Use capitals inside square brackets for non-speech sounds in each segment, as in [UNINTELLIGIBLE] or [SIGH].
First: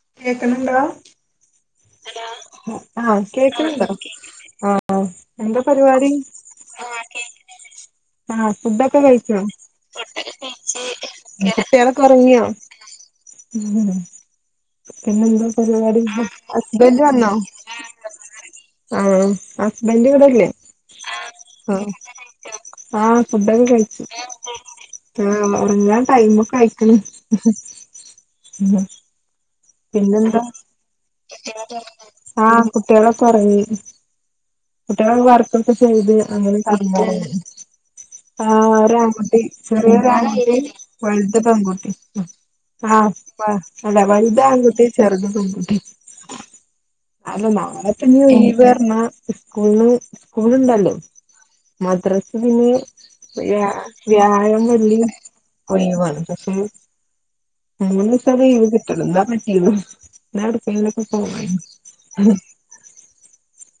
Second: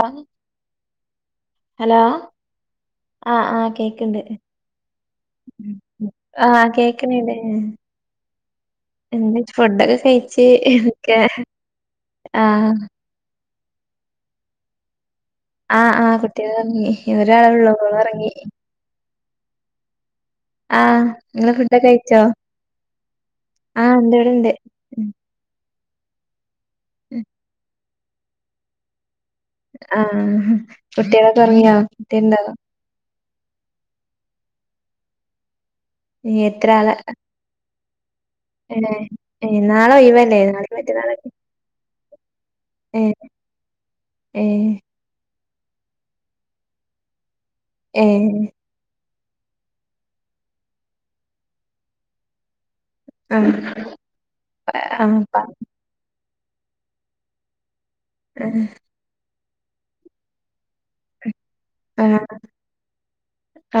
ആ കേക്ക്ണ് ഉണ്ടോ ഹലോ ആഹ് ആ ആ കേൾക്ക്ണ് ഉണ്ടോ കേക്ക്ണ്ട് ആഹ് എന്താ പരിപാടി ആ കേക്ക്ണ്ണ്ട് ആഹ് ഫുഡൊക്കെ കഴിച്ചോ എന്താ ഫുഡൊക്കെ കഴിച്ച് ഇരിക്ക കുട്യ ളൊക്ക ഉറങ്ങിയോ ആ ഉം പിന്നെ എന്താ ആ പരിപാടി ആ കുട്ടികള് ഒറങ്ങി ഹസ്ബൻഡ് വന്നോ ഒരാളൊള്ളൂ ഓള് ഒറങ്ങി ആഹ ഹസ്ബൻഡ് ഇവിടെയില്ല ആഹ ആ ആഹ ഫുഡ ആ കഴിച്ചു ഇണ്ട് ഇവിടെണ്ട് ഉം ആ തുടങ്ങാ ടൈമൊക്കെ കഴിക്കണം ഉം. ആ പിന്നെന്താ കുട്ടികളൊക്കെ ഒറങ്ങിയോ കുട്ടിണ്ടോ ആഹ കുട്ടികള പറ കുട്ടികള വർക്കൊക്കെ ചെയ്ത് അങ്ങനെ എത്ര ആളാ പറഞ്ഞ ആ ഏ ഒ ആൺകുട്ടി ഏ നാളെ ചെറിയ ഒഴിവല്ലേ ആൺകുട്ടി നാളീം മറ്റന്നാളൊക്കെ വലുത് പൺകുട്ടി ഏ ആഹ് വലുത് ഏ ആൺകുട്ടി ചെറുത് പെൺകുട്ടി അത് നാളെ ഏ പറഞ്ഞാ സ്കൂള സ്കൂൾണ്ടല്ലോ മദ്രാസ് പിന്നെ ആ വ്യാ വ്യായാം വെള്ളി ആ പ ഒയിവാണ് പക്ഷെ മൂന്ന് ദിവസ ആ ലീ വ് കിട്ടണം എന്താ പറ്റീല്ല എടുക്കൊക്കെ പോവേന് ആഹ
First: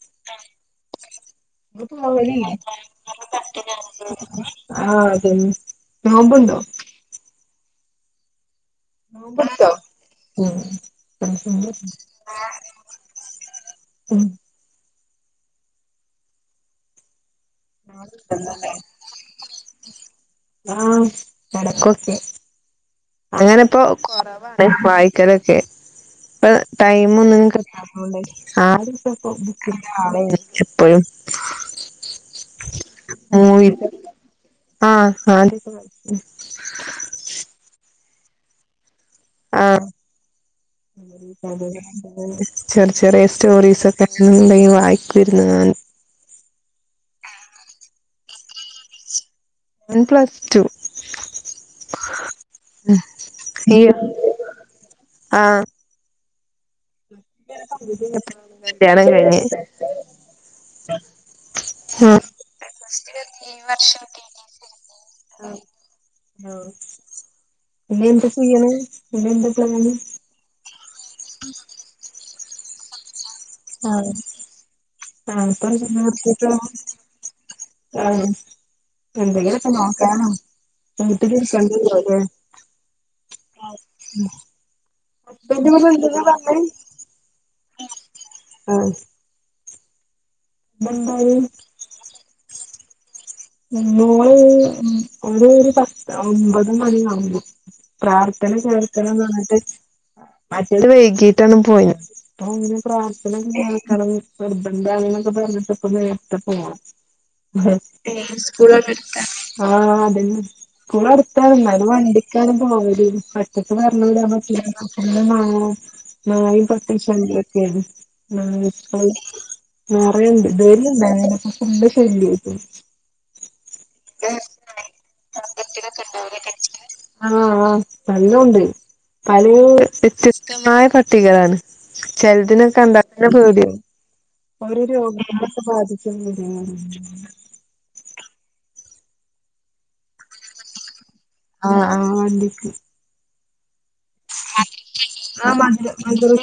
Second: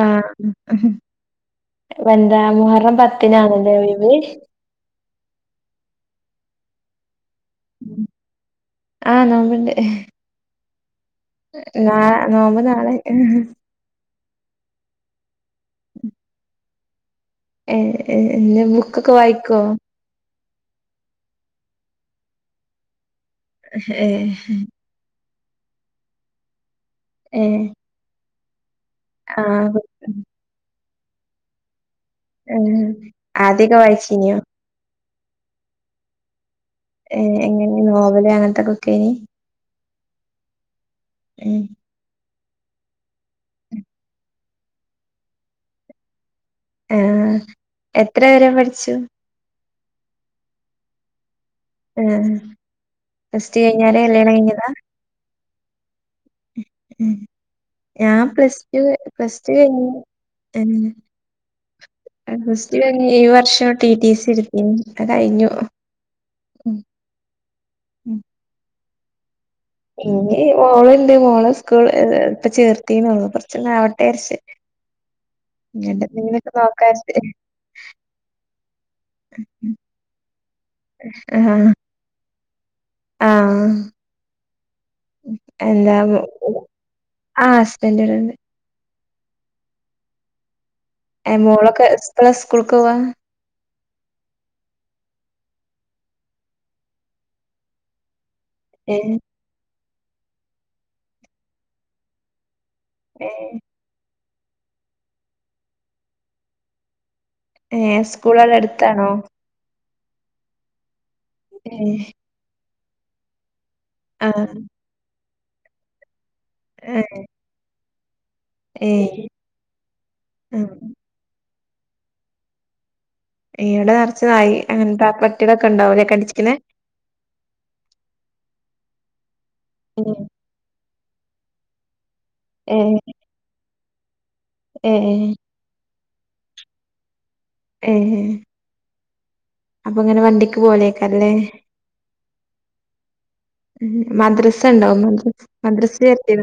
ആഹ ഒഴിവ് [UNINTELLIGIBLE] ആ നോമ്പ് ണ്ടോ ആഹ നി ഉം നോമ്പ നാളെ ഉം ഉം ഏ എന്ന ബുക്കൊക്കെ വായിക്കോ ആഹ നടക്കൊക്കെ അങ്ങനെപ്പോ ഏഹ് കുറവ വായിക്കലൊക്കെ ഇപ്പ ടൈമ ഏ ഒന്നുംകിട്ടതോണ്ട് ആ എപ്പോഴും ഉ ആധിക വായിച്ചീനിയോ ആ ഏ എങ്ങനെ നോവല് അങ്ങനത്തെൊക്കെ ഒക്കെ ഇന് ആ ഉം ചെറിയ ചെറിയ സ്റ്റോറീസ് ഒക്കെ ഉണ്ടെങ്കി വായിക്ക വരുന്നത ആ എത്ര പരെ പഠിച്ചു വൺ പ്ലസ് ടു പ്ലസ്ടു ഈ കഴിഞ്ഞാരെ കല്യാണം കഴിഞ്ഞതാ ആഹ് ഉ ഉ ഞാൻ പ്ലസ് ടു കല്യാണം പ്ലസ് കഴിഞ്ഞ് ടു ആഹ് കഴ സ്റ്റ ഏഴ് വർഷം ടിടി സി എടുത്തി അത് കഴിഞ്ഞു ആ ഉം പിന്നെ ഉം എന്ത ചെയണ പിന്നെ എന്ത ഇനി മോളുണ്ട് മോള സ്കൂൾ ഇപ്പ ചേർത്തന്നള്ള പ്രശനം അവിട്ടെ അരിച്ച ആപ്പട്ട വിചാരിച്ച് ആഹ എന്ത കേത്ത നക്കട്ട ആഹ് കണ്ടെ ആഹ് ആഹ എന്താ ആ ഹസ്ബൻഡടെണ്ട് ആഹ് ഇതെന്തായി മോളൊക്കെ സ്കൂൾക്ക് പോവാ നൂ ഒരു ഒരു പത്ത് ഒമ്പത് മണിയ ആവുമ്പോ പ്രാർഥ ചേർക്കണം ഏഹ് പറഞ്ഞിട്ട് മറ്റേ വൈകിട്ടാണ് പോയി ഏഹ് പ്രാർത്ഥനക്കണം നിർബന്ധമാണ എന്നൊക്കെ പറഞ്ഞിട്ട് ഇപ്പ നേരത്തെ പോണം ഏ സ്കൂള ആഹ അതന്ന ഇപ്പളർത്തന്ന അത് ഏഹ് വണ്ടിക്കാണ്ും പോല ഇപ്പം പറഞ്ഞു വിടാൻ ആഹ് നോക്കി ഇരിക്കുന്നു എന്തോന്നാവുവോ മായയും പ്രത്യ ഏഹ് ശാന്തിയും ഒക്കെയാണ് ആ ഇപ്പ ഏഹ് നിറയണ്ട് ആഹ് ഡെയിലി ഇണ്ട് ഇപ്പ ഫുഡ് ശല്യംമായിട്ടു [INAUDIBLE] ഈടെ നിറച്ചതായി അങ്ങനെത്തെ പട്ടികടൊക്കെ ഉണ്ടാവലൊക്കെ അടിച്ചിക്കുന്ന [UNINTELLIGIBLE] പല വ്യത്യസ്തമായ പട്ടികളാണ് ചിലതിനൊക്കെ ഏഹ് കണ്ടാത്തന്നെ പേടിയാകും ഒരു ഏഹ് രോഗത്തെ ബാധിക്കുന്ന ഏ ഹേ അപ്പൊ ഇങ്ങനെ വണ്ടിക്ക് പോലെയ ആഹ ആ വണ്ടിക്ക് മദ്രസ് ഉണ്ടാവും മദ്രസ് ആഹ് മദ്ര മദ്രസ് ചത്തി മദ്ര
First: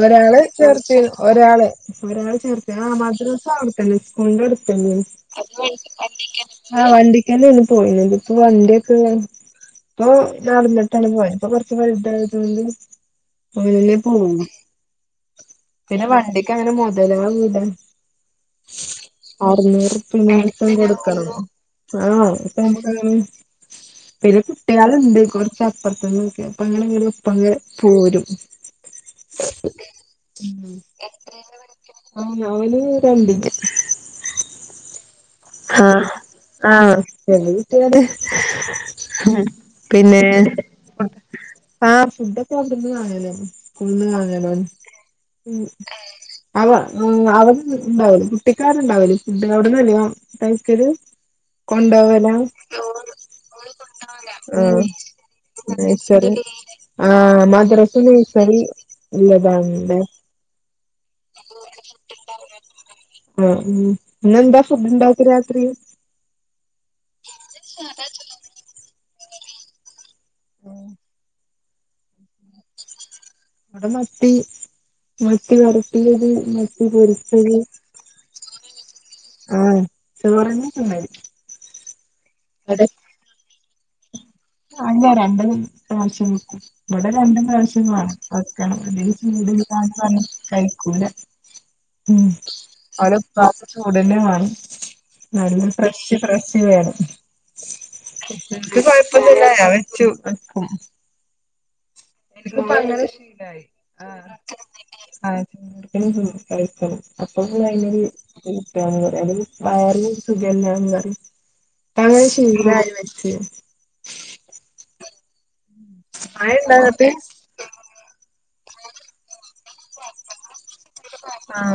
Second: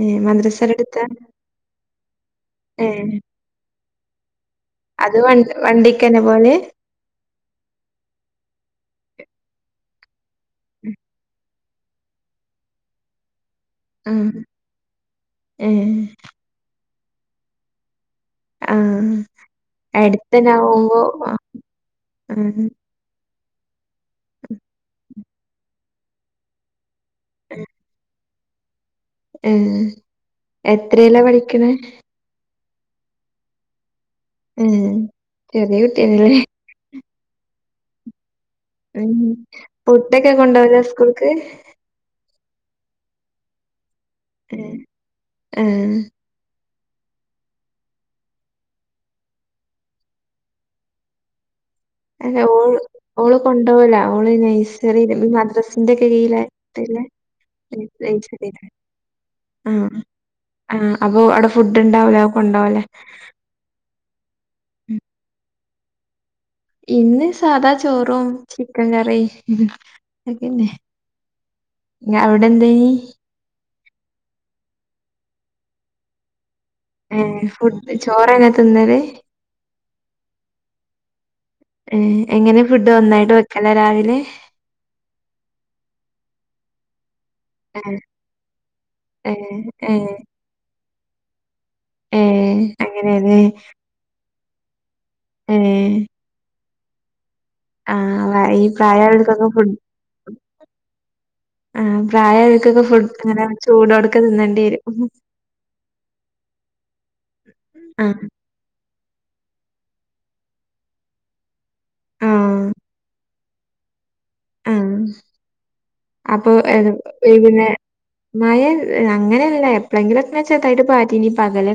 ഒരാള ചേർത്ത് അടുത്താ ഒരാള് ഒരാള് ചേർത്ത് ഏ ആ മദ്രസ അവിത്തന്നെ സ്കൂളിന്റെ അടു അത് വ വണ്ടിക്കന്നെ പോവല് ആഹ് വണ്ടിക്കാര് വന്നു പോയേയുള്ളു ഇപ്പം വണ്ടി ഇപ്പൊ ഞടന്നിട്ടാണ് പോയ ഇപ്പൊ കൊറച്ച പല ഇതായിരുന്നുണ്ട് ലല്ലേ ആ പോകൂ ഏ പിന്നെ വണ്ടിക്ക് അങ്ങനെ മുതലാവണ്ടെ ആ അറുന്നൂറപ്പ അടുത്തന്നെ മാസം ആവുമ്പോ കൊടുക്കണം ആ ആണോ ഇപ്പ [UNINTELLIGIBLE] പിന്നെ കുട്ടികളുണ്ട് കൊറച്ച അപ്പുറത്തങ്ങൊക്കെ അപ്പ അങ്ങനെങ്ങനെ ഒപ്പ അങ്ങെ പോരും ഉം എത്രല്ലാ പഠിക്കണ ആഹ് അവന് രണ്ടില് ഉം ആഹ ആഹ്ട്ട അതെ ഉം പിന്നെ ഫുഡൊക്കെ കൊണ്ടോവലാ സ്കൂൾക്ക് ആ ഫു ഫുഡൊന്നും ആയില്ല ഉഴുന്ന് ആയില്ല ഏ ആ ഉ അവ അ അവടെ ഉണ്ടാവല കുട്ടിക്കാരണ്ടാവല ഫുഡ് അവിടന്ന് തന്നെയാ കഴിക്കല് അല്ലെ ഓ ഓള് കൊണ്ടോല ഓള് നൈസറി മദ്രസിന്റെ ഒക്കെ കീഴില ആഹ മദ്രസ് നേഴ്സർ ആ ഉള്ളതല്ലെ ആ അപ്പൊ അവിടെ ഫുഡ് ഉണ്ടാവൂലേ അത് കൊണ്ടോവലാ ആഹ പിന്നെന്താ ഫുഡ്ണ്ടാക്ക് രാത്രി ഇന്ന് സാധാ ചോറും ചിക്കൻ കറി അതന്നെ ഇവിടെ ഞ അവിടെ എന്തീനി അവിടെ മത്തി മത്തി വറത്തിയത് മ ഏ പൊരിച്ചത് ഫുഡ് ചോറന്നെ തിന്നല് ആഹ ചോറങ്ങിട്ടണ്ട എങ്ങനെ ഫുഡ് ഒന്നായിട്ട് വെക്കലേ രാവിലെ അല്ല രണ്ടരും പ്രാവശ്യം വെ ക്കും ഇവിട രണ്ട് ഏ പ്രാവശ്യങ്ങളാണ് വെക്കണം അല്ലെങ്കിൽ ഏ വീട് ഏ പറ കഴിക്കൂല ഉ ഏ അവരെ അങ്ങനെയല്ലേ പ്രാർത്ഥിച്ച ഉടനെ വേണം ഏ നല്ല ഫ്രഷ് ഫ്രഷ് വേണം ആഹ ഈ എനിക്ക് പ്രായ കൊഴപ്പൊന്നുല്ല വെച്ചു എനിക്കിപ്പ പ്രായയായവർക്കൊക്കെ അങ്ങനെ ഫുഡ്ക്കാനാ ചൂടോടെക്കെ തിന്നേണ്ടി വരും ആഹ കഴിക്കും അപ്പ അതിനൊരു ആ കുട്ടാണ് വയറ് ആകെ സുഖല്ലന്ന്റി അങ്ങനെ ആ ശീലായി വെച്ച് ആഹ മഴ അപ്പൊ ഇണ്ടോ അങ്ങട്ട് പിന്നെ മഴ അങ്ങനെയല്ലേ ഭയങ്കരനേച്ച ആഹ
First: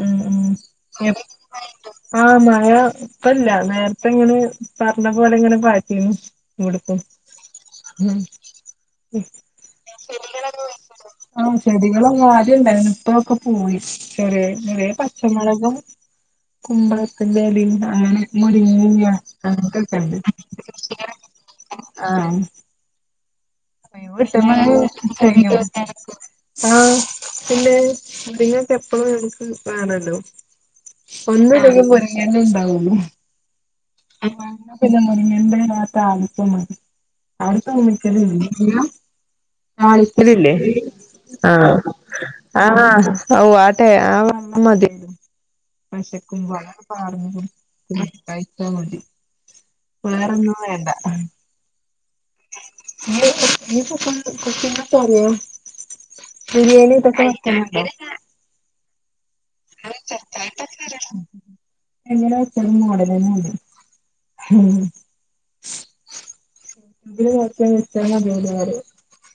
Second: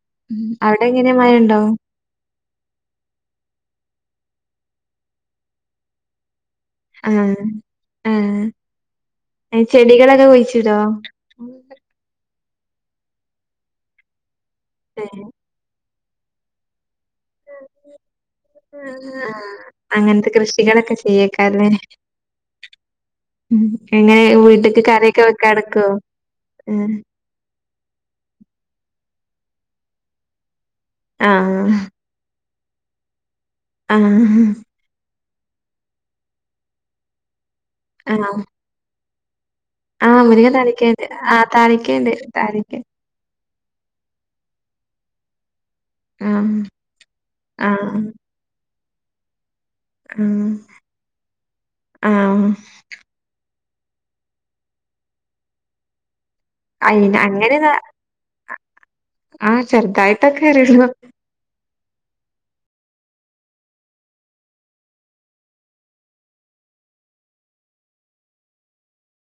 ഉം അവിടെ ഉ എങ്ങനെ മഴ ഉണ്ടോ ആ മഴ ഇപ്പല്ല നേരത്തെ ഇങ്ങനെ പറഞ്ഞ പോലെ എങ്ങനെ പറ്റന്ന് ഇവിടുക്ക ആഹ് ആഹ് ഏഹ് ചെടികളൊക്കെ കുഴിച്ചിടോ? ആ ചെടികള അങ്ങ ആര ഉണ്ടായിരുന്നു ഇപ്പൊക്കെ പോയി ചെറ ചെറ ഏഹ് പച്ചമുളകം കുമ്പള ല അങ്ങനെ മുരിങ്ങ ആഹ് അക്കൊക്കെണ്ട് അങ്ങനത്തെ കൃഷികളൊക്കെ ചെയ്യേക്കാരല്ലേ ആഹ ഉം എങ്ങനെ വീട്ട്ക്ക് കറിയൊക്കെ സയ വെക്കാൻ എടക്കോ? ഏഹ് ആഹ പിന്നെ അങ്ങൾക്ക എപ്പഴ നമുക്ക് വേണല്ലോ ഒന്ന ആഹ് മുറല്ല ഉണ്ടാവുന്നു ആഹ് ങ്ങ എന്തതിനകത്ത് ആളപ്പ മതി അവിടുത്ത ഒമിക്കത് ഇ ആഹ് ആഹ് മുരിങ്ങ താലിപ്പിലില്ലേ താളിക്കണ്ട് ആഹ് ആഹ താളിക്കണ്ട് ആ താളിക്ക ഔ ആട്ടെ ആമ്മതി പശെക്കും ആഹ് വളാറും ആഹ് കഴിച്ചാൽ മതി ആഹ് വേറെൊന്നും വേണ്ട ആഹ് പസ കു ചാരിയ ബരിയല അയിന് തപ്പക്ക ആഹ ചെറുദായിട്ടൊക്കെ അറിിയള്ളൂ എങ്ങ വച്ചരു മോഡലന്നാണ് വക്ക വത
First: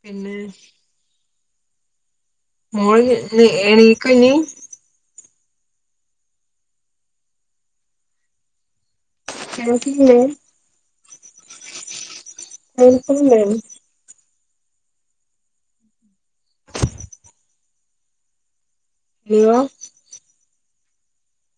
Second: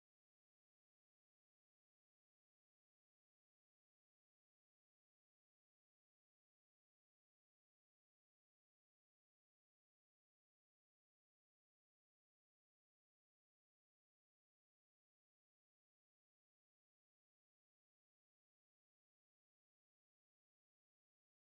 പിന്നെ മോള എണീക്ക ഇനീ എനക്കെ വക്ക മാം [INAUDIBLE]